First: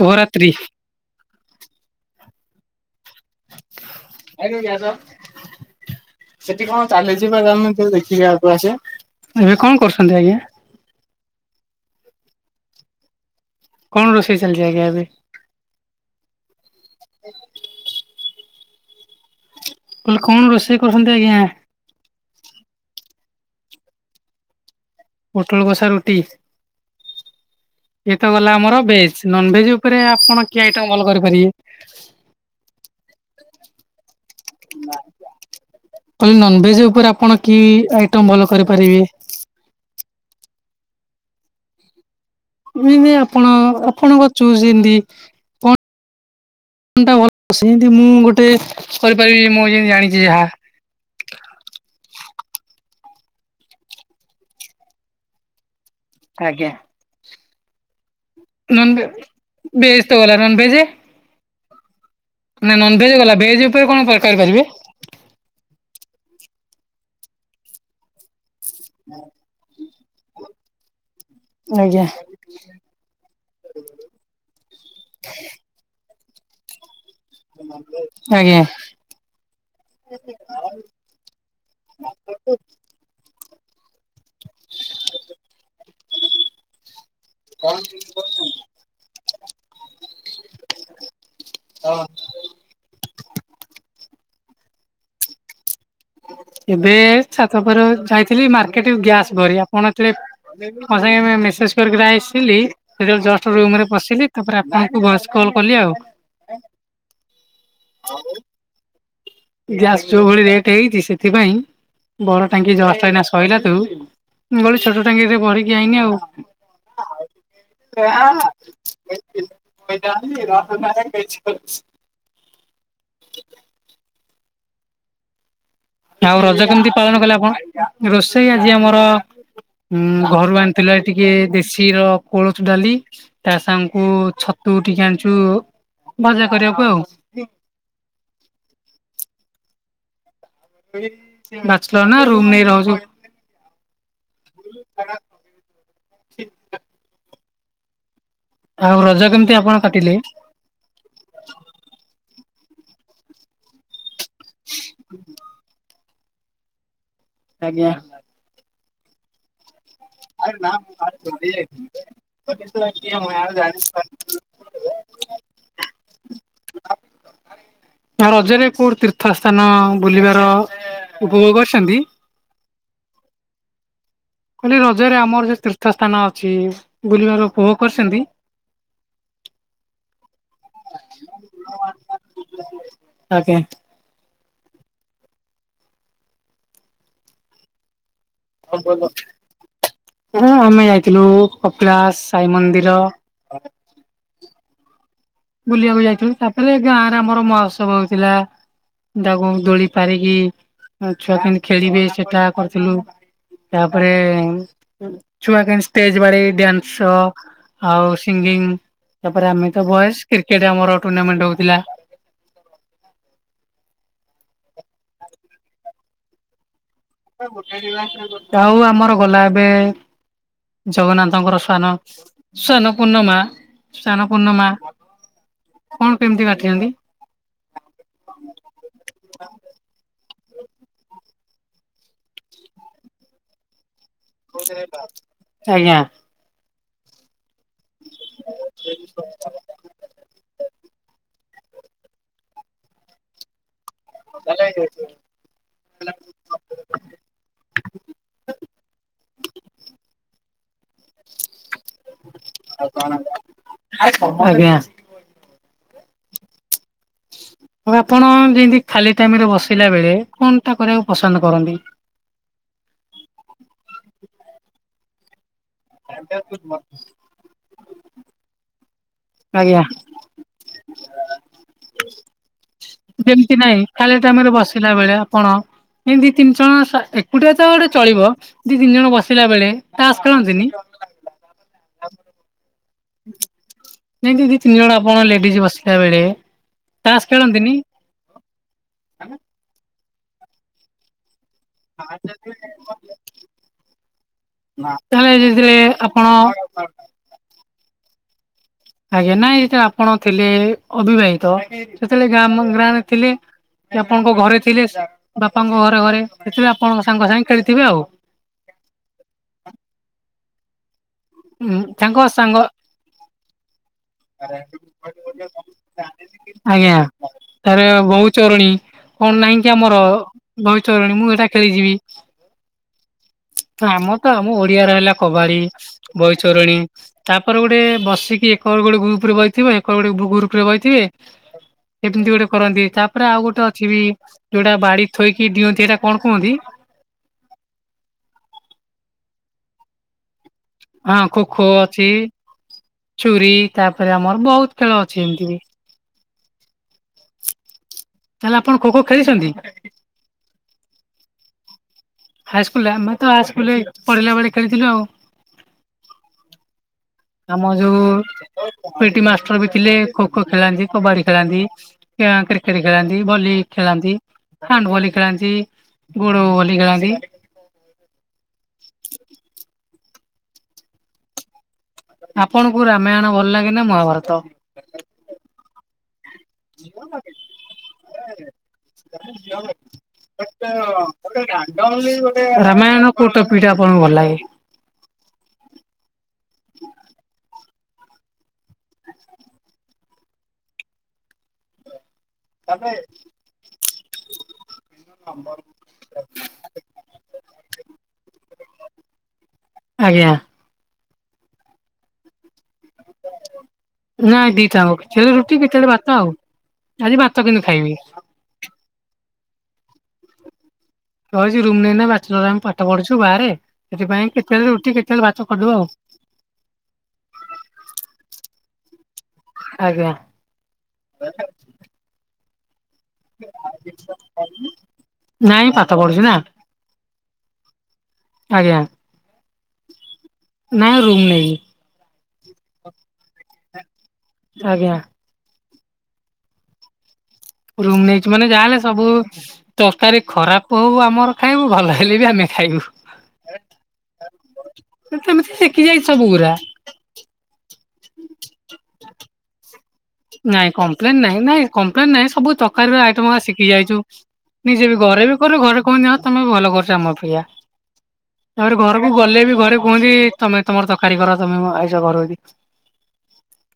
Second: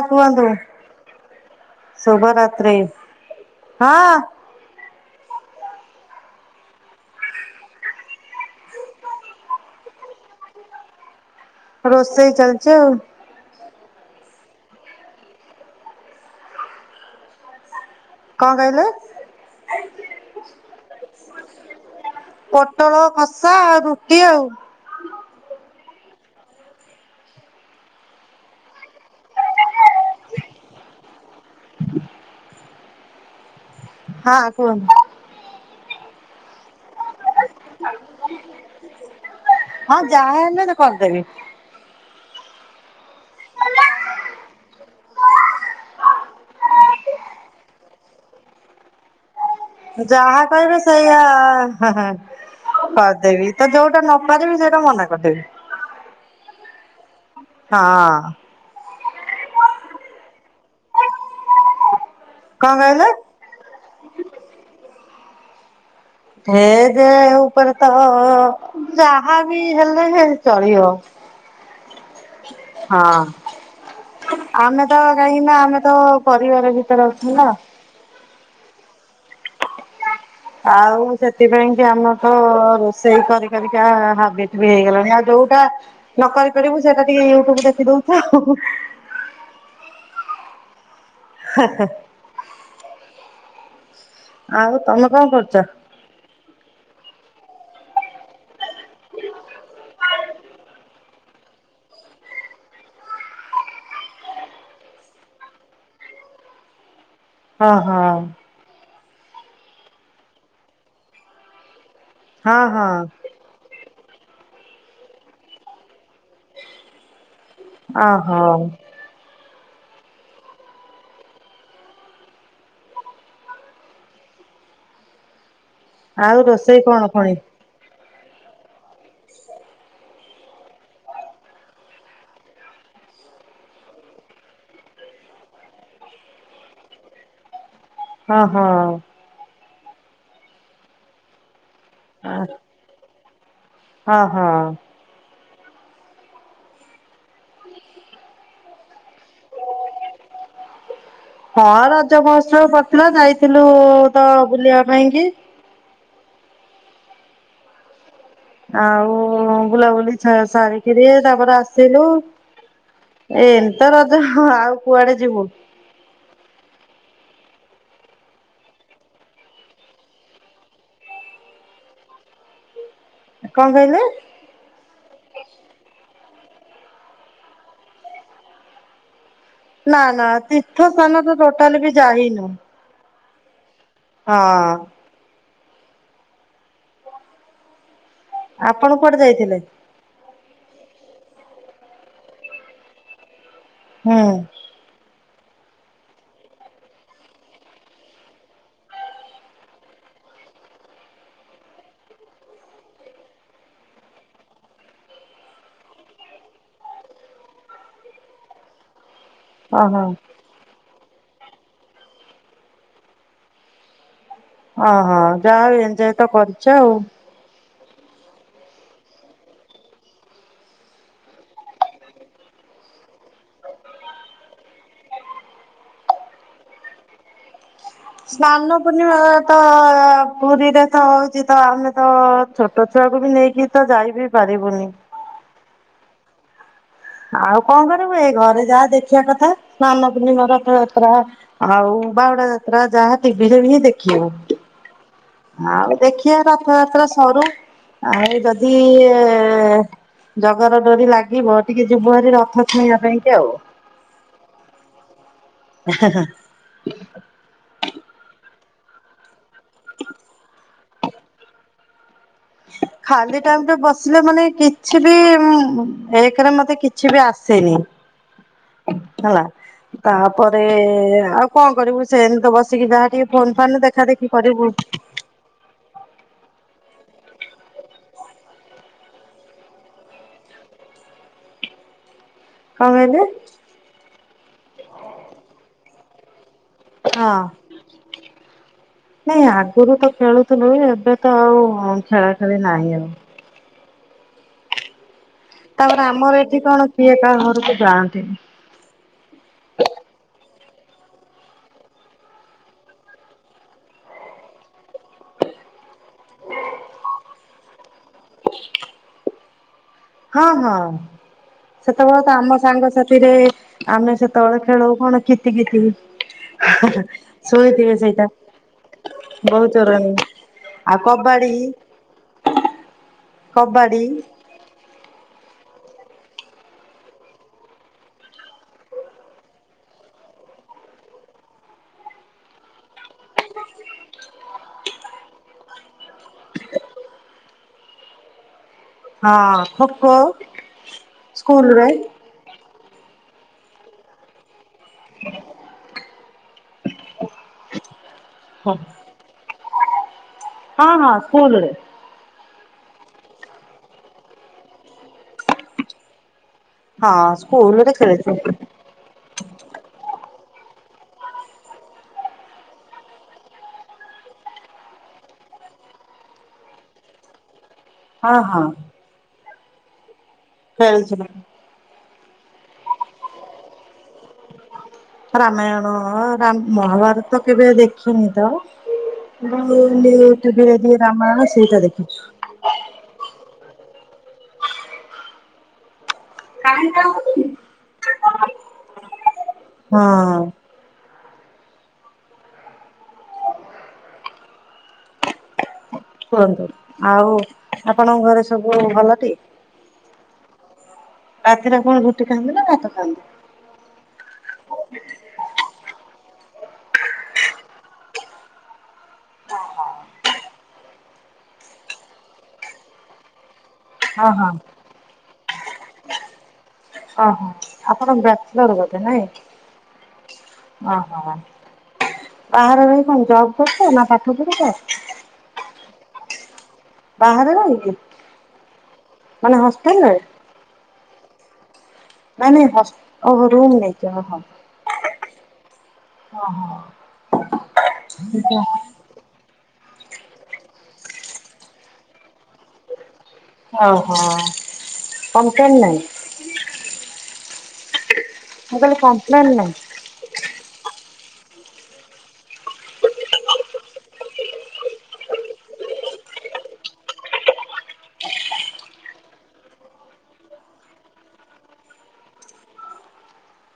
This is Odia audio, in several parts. ହଁ କୁହନ୍ତୁ ଶୁଭରାତ୍ରି ଶୁଭରାତ୍ରି ହଁ। [unintelligible] ଏବେ କଁ କରୁଛନ୍ତି ଆଜ୍ଞା। ରୋଷେଇ ଚାଲଚି ଆଉ। କଣ ରୋଷେଇ ଚାଲଲି ଆଜ୍ଞା ଏବେ। [unintelligible] କଁ କହିଲେ। ମୁଁ କଇଲି କଣ ରୋଷେଇ କରୁଛନ୍ତି ଆଜ୍ଞା। ପୋଟଳ କଷା ଆଉ ରୁଟି ଆଉ। ପୁଟଳ କଷା ରୁଟି। ଇଏ ତ ଗଲା ଆମର ଭେଜ୍ ନନ୍ ଭେଜ୍ ଉପରେ ଆପଣ କିଏ ଆଇଟମ୍ ଭଲ କରିପାରିବେ। [unintelligible] ହଁ କୁହନ୍ତୁ। କହିଲି ନନଭେଜ୍ ଉପରେ ଆପଣ କି ଆଇଟମ ଭଲ କରିପାରିବେ। ହଁ ଯାହା ହେଲେ ଯେ କରିଦେବି। ମୁଁ ଯେଁତି ଏଇ ଆପଣ ଆପଣଙ୍କ ଚୁଯ ଯେଏଁତି ‌। କଣ୍ ଟା ଭଲ ସେମତି ମୁଁ ଗୋଟେ କରିପାରିବି ମୋ ଇଏ ଯାହା କହିବେ ସେଇଆ ହା ହା କରିଦେବି ତ ଯୋଉଟା ନପାରିବି ସେଇଟା ମନା କରିଦେବି। ଆଜ୍ଞା। ହଁ। ନନ୍ ବେ ଭେଜ୍ ତ ଗଲା ନନ୍ ଭେଜେ। ନା କଣ ନନ୍ କହିଲେ ଭେଜ ଗଲା ଭେଜ୍ ଉପରେ କଣ ପ କରିପାରିବେ। ଭେ ଯେ ଉପରେ ତ ଯାହା ବି ହେଲେ ଭେଜ ଚଳିବ। ଆଜ୍ଞା। ହଁ ଆମେ ତ କାହିଁକି ନା ଆମେ ତ ପରିବାର ଭି ଆଜ୍ଞା। [unintelligible] ଆଉ ସେଥିପାଇଁ କି ଆମ ତ ରୋଷେଇ କରି କରିକା ହା ବିଟ ବି ହେଇଗଲାଣି ଆଉ ଯୋଉଟା ନ କରିପାରିବୁ ସେଟା ଟିକେ ୟୁଟୁବ ଦେଖି ଦଉଚୁ ଆଉ ହୁ ହୁ। ହେ ହେ। ଆଉ ତମେ କଣ କରୁଚ। ଏବେ ଛାତ ଉପରେ ଯାଇଥିଲି ମାର୍କେଟ ଗ୍ୟାସ ଭରି ଆପଣ ଯେତେବେଳେ। ମୋ ସାଙ୍ଗେ ମେସେଜ୍ କରିକି ଆସିଲି‌। ସେତେ ବେଳେ ଜଷ୍ଟ ରୁମ୍ ରେ ପସିଲି ତାପରେ ଆପଣଙ୍କୁ ଭଏସ୍ କଲ୍ କଲି ଆଉ। ଓ‌ ହ। ଗ୍ୟାସ ଯୋଉ ଭଳି ରେଟ୍ ହେଇଚି ସେଥିପାଇଁ ବଡ଼ ହଁ ଟାଙ୍କି ହଁ ଜଷ୍ଟ ଏଇନା କହିଲା ତୁ ମୋର ଛୋଟ ଟାଙ୍କିରେ ଭରିକି ଆଇନି ଆଉ। ଓହୋ [unintelligible] ଆଉ ରଜ ରୋଷେଇ କେମିତି କଣ ପାଳନ ପୁଣି? କଲେ ଆପଣ ରୋଷେଇ ଆଜି ଆମର ଉ ଘରୁ ଆଣି ଥିଲା ଟିକେ ଦେଶୀର କୋଳଥ ଡ଼ାଲି ତା ସାଙ୍ଗଙ୍କୁ ଛତୁ ଟିକେ ଆଣିଛୁ ଭଜା କରିବାକୁ ଆଉ। ହଁ ହଁ। ମାଷ୍ଟର ନା ରୁମ୍ ନେଇ ରହୁଛୁ। ହଁ ହଁ। [unintelligible] ଆଉ ରଜ କେମିତି ଆପଣ କାଟିଲେ? ହଁ ରଜ ମହୋତ୍ସବ ପଡ଼ିଥିଲା ଯାଇଥିଲୁ ତ ବୁଲିବା ପାଇଁ କି? ଆଜ୍ଞା। ଆଉ ବୁଲାବୁଲି ସା ସାରିକିରି ତାପରେ ଆସିଲୁ ଏମିତ ରଜ ହଁ ଆଉ କୁଆଡ଼େ ଯିବୁ? ଆଉ ରଜରେ କୋଉଠି ତୀର୍ଥ ସ୍ଥାନ ବୁଲିବାର ଉପଭୋଗ କରିଛନ୍ତି? କଣ କହିଲେ? କହଲି ରଜରେ ଆମର ଯୋଉ ତୀର୍ଥ ସ୍ଥାନ ଅଛି ବୁଲିବାର ଉପଭୋଗ କରିଚନ୍ତି। ନା ନା ତୀର୍ଥ ସ୍ଥାନ ତ ଟୋଟାଲି ବି ଯାଇନୁଁ। ଆଜ୍ଞା। ହଁ। ଆପଣ କୁଆଡେ ଯାଇଥିଲେ? ହ ଆମେ ଯାଇଥିଲୁ କପିଳାଶ ସାଇ ମନ୍ଦିର। ହୁଁ। ବୁଲିବାକୁ ଯାଇଥିଲୁ ତାପରେ ଗାଁ ରେ ଆମର ମହୋତ୍ସବ ହଉଥିଲା। ତାକୁଙ୍କୁ ଦୋଳି ପାରିକି ଛୁଆ କେମିତି ଖେଳିବେ ସେଟା କରିଥିଲୁ। ତାପରେ ଛୁଆ କ ଷ୍ଟେଜ ବାଳି ଡ୍ୟାନ୍ସ ଆଉ ସିଙ୍ଗିଗ୍। ତାପରେ ଆମେ ତ ଓହୋ ବୟସ କ୍ରିକେଟ ଆମର ଟୁର୍ଣ୍ଣାମେଣ୍ଟ ହଉଥିଲା। ଓହଁ ଯାହା ହ ଏନ୍ ଯ ତ କରିଛ ଆଉ। ଗୋ ଆଉ ଆମର ଗଲା ଏବେ ଜଗନ୍ନାଥଙ୍କର ସ୍ଵାନ ସ୍ଵାନ ପୂର୍ଣ୍ଣମା ସ୍ଵାନ ପୂର୍ଣ୍ଣମା। କଣ କେମିତି କାଟିଛନ୍ତି? ସ୍ନାନ ପୂର୍ଣିମା ତ ପୁରୀରେ ତ ହଉଚି ତ ଆମେ ତ ଛୋ ଟ ଛୁଆକୁବି ନେଇକି ତ ଯାଇବି ଆଜ୍ଞା। ଆଉ କଣ କରିବୁ ଏଇ ଘରେ ଯାହା ଦେଖିବା କଥା ସ୍ନାନ ପୂର୍ଣ୍ଣିମା ରଥଯାତ୍ରା। ଆଉ ବାହୁଡା ଯାତ୍ରା ଯାହା ଟିଭି ରେ ହିଁ ଦେଖିବୁ। ଆଉ ଦେଖିବା ରଥଯାତ୍ରା ସରୁ। ଆଉ ଯଦି ଜଗାର ଡୋରି ଲାଗିବ ଟିକେ ଯୁବୁଆ ରେ ରଥ ଛୁଇଁବା ପାଇଁ କି ଆଉ। ଆଜ୍ଞା। [unintelligible] ଆଉ ଆପଣ ଯେମିତି ଖାଲି ଟାଇମ ରେ ବସିଲା ବେଳେ କଣ ଟା କରିବାକୁ ପସନ୍ଦ କରନ୍ତି? ଖାଲି ଟାଇମ ରେ ବସିଲେ ମାନେ କିଛି ବି ଉଁ ଏ କରେ ମତେ କିଛି ବି ଆସେନି। ହେଲା ଆଜ୍ଞା ତାପରେ ଆଉ କଣ କରିବୁ ସେମିତି ତ ବସିକି ଯାହା ଟିକେ ଫୋନ ଯେମିତି ଫାନ ନାଇଁ ଦେଖା କାଲି ଦେଖି ଟାଇମରେ କରିବୁ। ବସିଲା ବେଳେ ଆପଣ ଏ ଦି ତିନି ଜଣ ଏକୁଟିଆ ତ ଗୋଟେ ଚଳିବ ଦି ତିନି ଜଣ ବସିଲା ବେଳେ ଟାସ୍ ଖେଳନ୍ତିନି। କଣ କହିଲେ? ନାଇଁ ଦି ତିନି ଜଣ ଆପଣ ଲେଡିଜ ବସିଲା ବେଳେ ତାସ ହଁ ଖେଳନ୍ତିନି ନାଇଁ ଆଗରୁ ତ ଖେଳୁଥୁଲୁ ଏବେ ତ ଆଉ ଆଉ ଖେଳା ଖେଳି ନାହିଁ ଆଉ ତାହଲେ ଯେଥିରେ ତାପରେ ଆପଣ ଆମର ଏଠି କଣ କିଏ କାହା ଘରକୁ ଯାଆନ୍ତିନି। ଆଜ୍ଞା ନାଇଁ ଯେତେବେଳେ ଆପଣ ଥିଲେ ଅବିବାହିତ ସେତେବେଳେ ଗାମ ଗ୍ରାମେ ଥିଲେ। ଆପଣଙ୍କ ଘରେ ଥିଲେ ବାପାଙ୍କ ଘରେ ଘରେ ସେଥିପାଇଁ ଆପଣଙ୍କ ସାଙ୍ଗ ସାଙ୍ଗେ ଖେଳିଥିବେ ଆଉ। ହଁ ହଁ ଉଁ ତାଙ୍କ ସେତେବେଳେ ତ ସାଙ୍ଗ ଆମ ସାଙ୍ଗସାଥିରେ ଆମେ ସେତବେଳେ ଖେଳୁ କଣ କିତି କିତି ହି ହି ଆଜ୍ଞା ହି ତାରେ ଶୁଣିଥିବେ ବୋହୁ ସେଇଟା। ଚୋରଣୀ କଣ ନାହିଁ କି ବହୁ ଆମର ଚୋରଣୀ ଆଉ ବହିଚୋରଣୀ ମୁଁ ଏଇଟା କବାଡି। ଖେଳିଯିବି କବାଡି ଆମର ତ ଆମ ଓଡିଆ ର ହେଲା କବାଡି ବହିଚୋରଣୀ ତାପରେ ଗୋଟେ ବସିକି ଏକର ଗୋଡ଼ ଗୁପରେ ବଇଥିବେ ହେକରେ ଗୋଟେ ଗୁପରେ ବଇଥିବେ ଏମିତି ଗୋଟେ କରନ୍ତି ତାପରେ ଆଉ ଗୋଟେ ଅଛି ବି ଯଉଟା ବାଡି ଥୋଇକି ଡିଅନ୍ତି ହେଟା କଣ କୁହନ୍ତି? ହଁ ଖୋଖୋ। ହଁ ଖୋଖୋ ଅଛି ଛୁରୀ ତାପରେ ଆମର ବହୁତ ଖେଳ ଅଛି ଏମିତି ବି। ତାହେଲେ ହଁ ଆପଣ ଖୋ ଖୋ ଖେଳିଛନ୍ତି? ହଁ ହଁ ସ୍କୁଲରେ। ହାଇସ୍କୁଲରେ ଆମେ ତ ହାଇସ୍କୁଲ ରେ ପଢିଲା ବେଳେ ଖେଳିଥିଲୁ ଆଉ। ହଁ ଆମ ସ୍କୁଲରେ ଯୋଉ ଖେଳିଛୁ ପିଟି ମାଷ୍ଟର ବି ଥିଲେ ଖୋ ଖୋ ଖେଳାନ୍ତି କବାଡି ଖେଳାନ୍ତି। କ୍ରିକେଟ ଖେଳାନ୍ତି ଭଲି ଖେଳାନ୍ତି। ହାଣ୍ଡ ଭଲି ଖେଳାନ୍ତି ଗୋଡ ଭଲି ଖେଳାନ୍ତି। ହଁ ହଁ। [unintelligible] ଆପଣଙ୍କୁ ରାମାୟଣ ଭଲ ଲାଗେ ନା ମହାଭାରତ? ରାମାୟଣ ରାମ ମହାଭାରତ କେବେ ଦେଖିନି ତ। ଯଉ ନିୟୁ ଟିଭି ରେ ଦିଏ ରାମାୟଣ ସେଇଟା ଦେଖିଛୁ। ରାମାୟଣ କୋଉ ଟପିକ୍ ଟା ଆପଣଙ୍କୁ ଭଲ ଲାଗେ। [unintelligible] ହଁ ଅଁ। ତାବେ [unintelligible] କୁହନ୍ତୁ ଆଉ ଆପଣଙ୍କ ଘରେ ସବୁ ଭଲଟି। ଆଜ୍ଞା। ରାତିରେ କଣ ରୁଟି ଖାଆନ୍ତି ନା ଭାତ ଖାଆନ୍ତି। ନାଇଁ ଦିଟାଜାଙ୍କ କେତେବେଳେ ରୁଟି କେତେବେଳେ ଭାତ ଆଉ ଆଜି ଭାତ କିନ୍ତୁ ଖାଇବି। [inaudible] ରୁମ ନେଇ କିନା ପାଠ ପଢୁଛୁ ବାହାରେ ହଁ ସେଥିପାଇଁ ହଁ। କେତେବେଳେ ରୁଟି କେତେବେଳେ ଭାତ କରିଦେଉ ଆଉ। ଅ ହ ଆପଣ ବ୍ୟାଚଲର ବୋଧେ ନାଇଁ। ଆଜ୍ଞା ଓହୋ ବାହାରେ ରହି କଣ ଜବ କରୁଛ ନା ପାଠ ପଢୁଛ? ନାଇଁ ପାଠ ପଢୁଛି ନା। ବାହାରେ ରହିକି ଆଜ୍ଞା ମାନେ ହଷ୍ଟେଲରେ। ନାଇଁ ରୁମ୍ ନେଇକି। ନାଇଁ ନାଇଁ ହସ ଓହୋ ରୁମ୍ ନେଇକି ଓହୋ। ଆଜ୍ଞା। ଓ ହୋ। ରୁମ ନେଇଛି ମାନେ ଯାହାଲେ ସବୁ ତରକାରୀ ଖରାପ ହଉ ଆମର ଖାଇବୁ ଭଲ ହେଲେ ବି ଆମେ ଖାଇବୁ। ଓହୋ କିନ୍ତୁ ମୁଁ କମ୍ପ୍ଲେନ୍ ଶିଖି ନାହିଁ ଯାଇଚି ସବୁ ଗୁରା। ମୁଁ କହିଲି କମ୍ପ୍ଲେନ୍ ନାହିଁ। ନାଇଁ କମ୍ପ୍ଲେନ ନାହିଁ ନାଇଁ, କମ୍ପ୍ଲେନ ନାଇଁ ସବୁ ତରକାରୀର ଆଇଟମ ଗୁରା ଶିଖି ଯାଇଛୁ। ନିଜେ ବି ଘରେ ବି କରେ, ଘରେ କହନ୍ତି ହଁ ତମେ ଭଲ କରୁଛ ଆମ ଅପେକ୍ଷା। ତାପରେ ଘରକୁ ଗଲେ ବି ଘରେ କୁହନ୍ତି ତମେ ତମର ତରକାରୀ କର ତମେ ଆଇଁଷ କର ଯଦି।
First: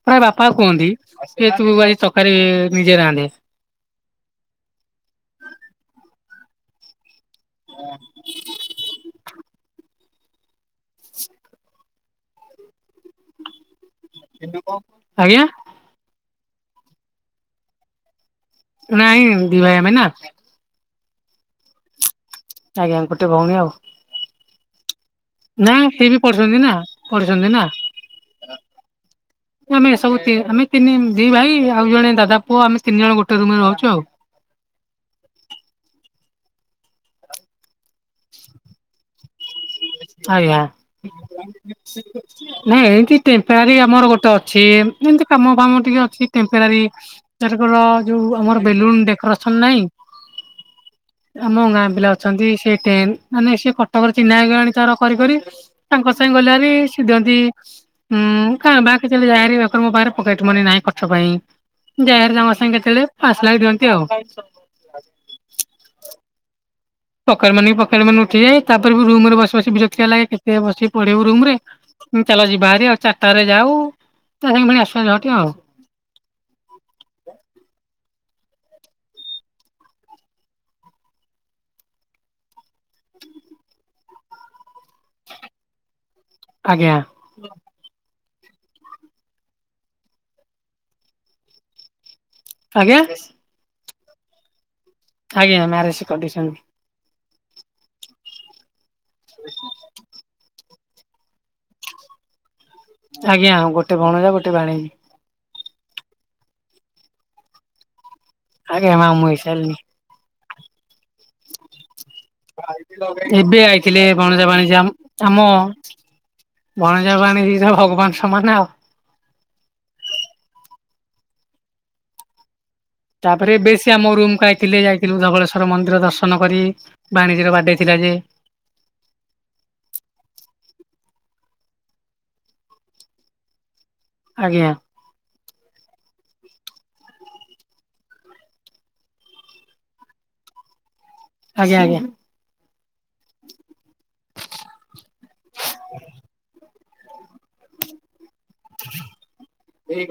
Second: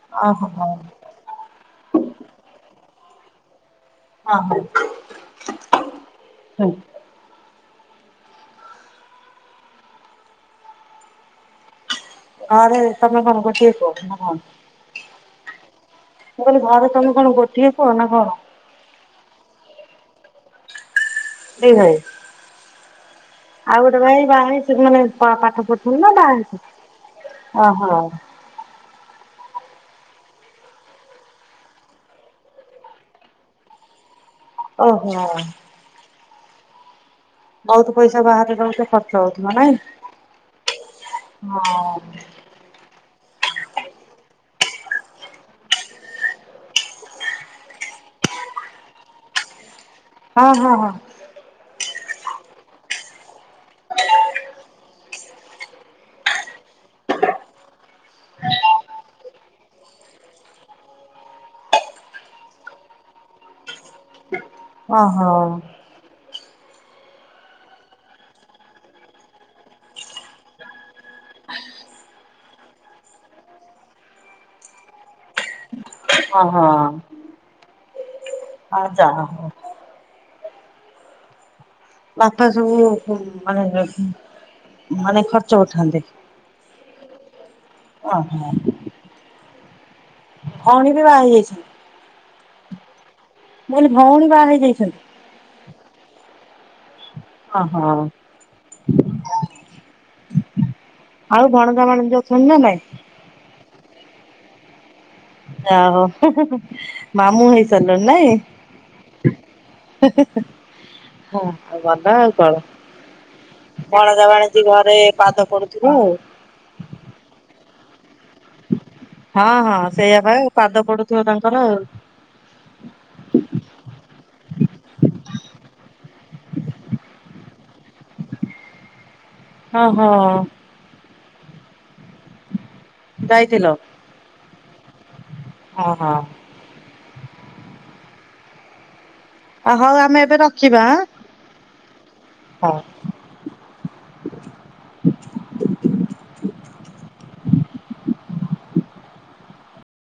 ପ୍ରାୟ ଓହୋ ବାପା କୁହନ୍ତି, କେ ତୁ ଭାଇ ତକାରୀ ନିଜେ ରାନ୍ଧେ। ହଁ ହଁ। ହୁଁ। ହଁ। ହଁରେ ତମେ କଣ ଗୋଟିଏ ପୁଅ? କଣ? ଆଜ୍ଞା। ମୁଁ କହିଲି ଘରେ ତମେ କଣ ଗୋଟିଏ ପୁଅ ନା କଣ? ନାଇଁ, ଦି ଭାଇ ଆମେ ନା। ଦି ଭାଇ। ଆଜ୍ଞା ଗୋଟେ ଭଉଣୀ ଆଉ। ଗୋଟେ ବାହା ହେଇଛନ୍ତି ମାନେ ପା-ପାଠ ପଢ଼ୁଛନ୍ତି ସିଏ ନା, ବି ବାହା ପଢୁଛନ୍ତି ନା ହେଇଛନ୍ତି? ପଢୁଛନ୍ତି ନା ଓହୋ। ଆମେ ଏ ସବୁ ତି ଆମେ ତିନି ଦି ଭାଇ ଆଉ ଜଣେ ଦାଦା ପୁଅ ଆମେ ତିନି ଜଣ ଗୋଟେ ରୁମରେ ରହୁଚୁ ଆଉ। ଓହୋ। ବହୁତ ପଇସା ବାହାରେ ରହୁଛ ଖର୍ଚ୍ଚ ହଉଥିବ ନାଇଁ? ଆଜ୍ଞା। ହଁ। ନାଇଁ ଏନ୍ତି ଟେମ୍ପରାରୀ ଆମର ଗୋଟେ ଅଛି, ଏନ୍ତି ଯେମତି କାମ ଫାମ ଟିକେ ଅଛି ଟେମ୍ପରାରୀ ଏଥରକର ଯୋଉ ଆମର ବେଲୁନ ଡେକୋରେସନ ନାଇଁ ହଁ ହଁ ହଁ। ଆମ ଗାଁ ପିଲା ଅଛନ୍ତି ସେ ଟେନ୍ ମାନେ ସେ କଟକରେ ଚିହ୍ନା ହେଇଗଲାଣି ତାର କରି କରି। ତାଙ୍କ ସାଙ୍ଗେ ଗଲେ ହାରି ସିଏ ଦିଅନ୍ତି ହୁଁ ମୁଁ କାଁ ଭାଁ କେତେବେଳେ ଯାଏ ଭାରି ବାପା ମୋ ପାଖରେ ପକେଟ ମନି ନାହିଁ ଖର୍ଚ୍ଚ ପାଇଁ। ଯାଏ ହାରି ତାଙ୍କ ସାଙ୍ଗେ କେତେବେଳେ, ପାଞ୍ଚ ଲାଖ ଦିଅନ୍ତି ଆଉ। ଓ ହଉ। ପକେଟ ମନିକୁ ପକେଟମନି ଉଠିଯାଏ, ତାପରେ ବି ରୁମରେ ବସି ବସି ବି ବିରକ୍ତିଆ ଲାଗେ। କେତେ ବସି ପଢ଼ିବୁ ରୁମରେ? ଚାଲ ଯିବା ହାରି ଆଉ ଚାରିଟାରେ ଯାଉ, ତା ସାଙ୍ଗେ ପୁଣି ଆସିବା ଝଅଟି ଆଉ। ହଁ ହଁ। ହଉ ଯାଅ। ବାପା ସବୁ ଉ ମାନେ ମାନେ ଖର୍ଚ୍ଚ ଉଠାନ୍ତି। ଆଜ୍ଞା। ଓହୋ। ଭଉଣୀ ବି ବାହା ହେଇଯାଇଛନ୍ତି? ଆଜ୍ଞା? ମୁଁ କହିଲି ଭଉଣୀ ବାହା ହେଇଯାଇଛନ୍ତି? ଆଜ୍ଞା ମ୍ୟାରେଜ୍ କରିଦେଇସନ୍ତି। ହଁ ହୋ। [inaudible] ଆଉ ଭଣଜା ଭାଣିଜୀ ଅଛନ୍ତି ନା ନାଇଁ? ଆଜ୍ଞା, ଗୋଟେ ଭଣଜା ଗୋଟେ ଭାଣିଜୀ। ଯାହା ହଉ, ହୁଁ ହୁଁ ହୁଁ। ମାମୁଁ ହେଇସାରିଲଣି ନାଇଁ? ଆଜ୍ଞା ମାମୁଁ ହେଇସାରିଲିଣି। ହେ ହେ ହେ, ହଁ ଭଲ ଆଉ। କଣ। ଏବେ ଆଇଥିଲେ ଭଣଜା, ଭାଣିଜୀ ଆମ ଘରେ ପାଦ ଆମ ପଡୁଥିବ ଆଉ। ଭଣଜା, ଭାଣିଜୀ ତ ଭଗବାନ ସମାନ ଆଉ। ହଁ ହଁ ସେଇଆ ବା ପାଦ ପଡୁଥିବ ତାଙ୍କର ଆଉ। ତାପରେ ଏବେ ଶୀଏ ଆମ ରୁମକୁ ଆଇଥିଲେ ଯାଇଥିଲୁ ଧବଳେଶ୍ୱର ମନ୍ଦିର ଦର୍ଶନ କରି। ଭାଣିଜୀ ର ବାର୍ଥଡେ ଥିଲା। ଓ ହୋ। ଯାଇଥିଲ? ଆଜ୍ଞା। ଓ ହଁ। ଆ ହଉ ଆମେ ଏବେ ରଖିବା। ଆଜ୍ଞା ଆଜ୍ଞା। ହଁ। [inaudible] [inaudible]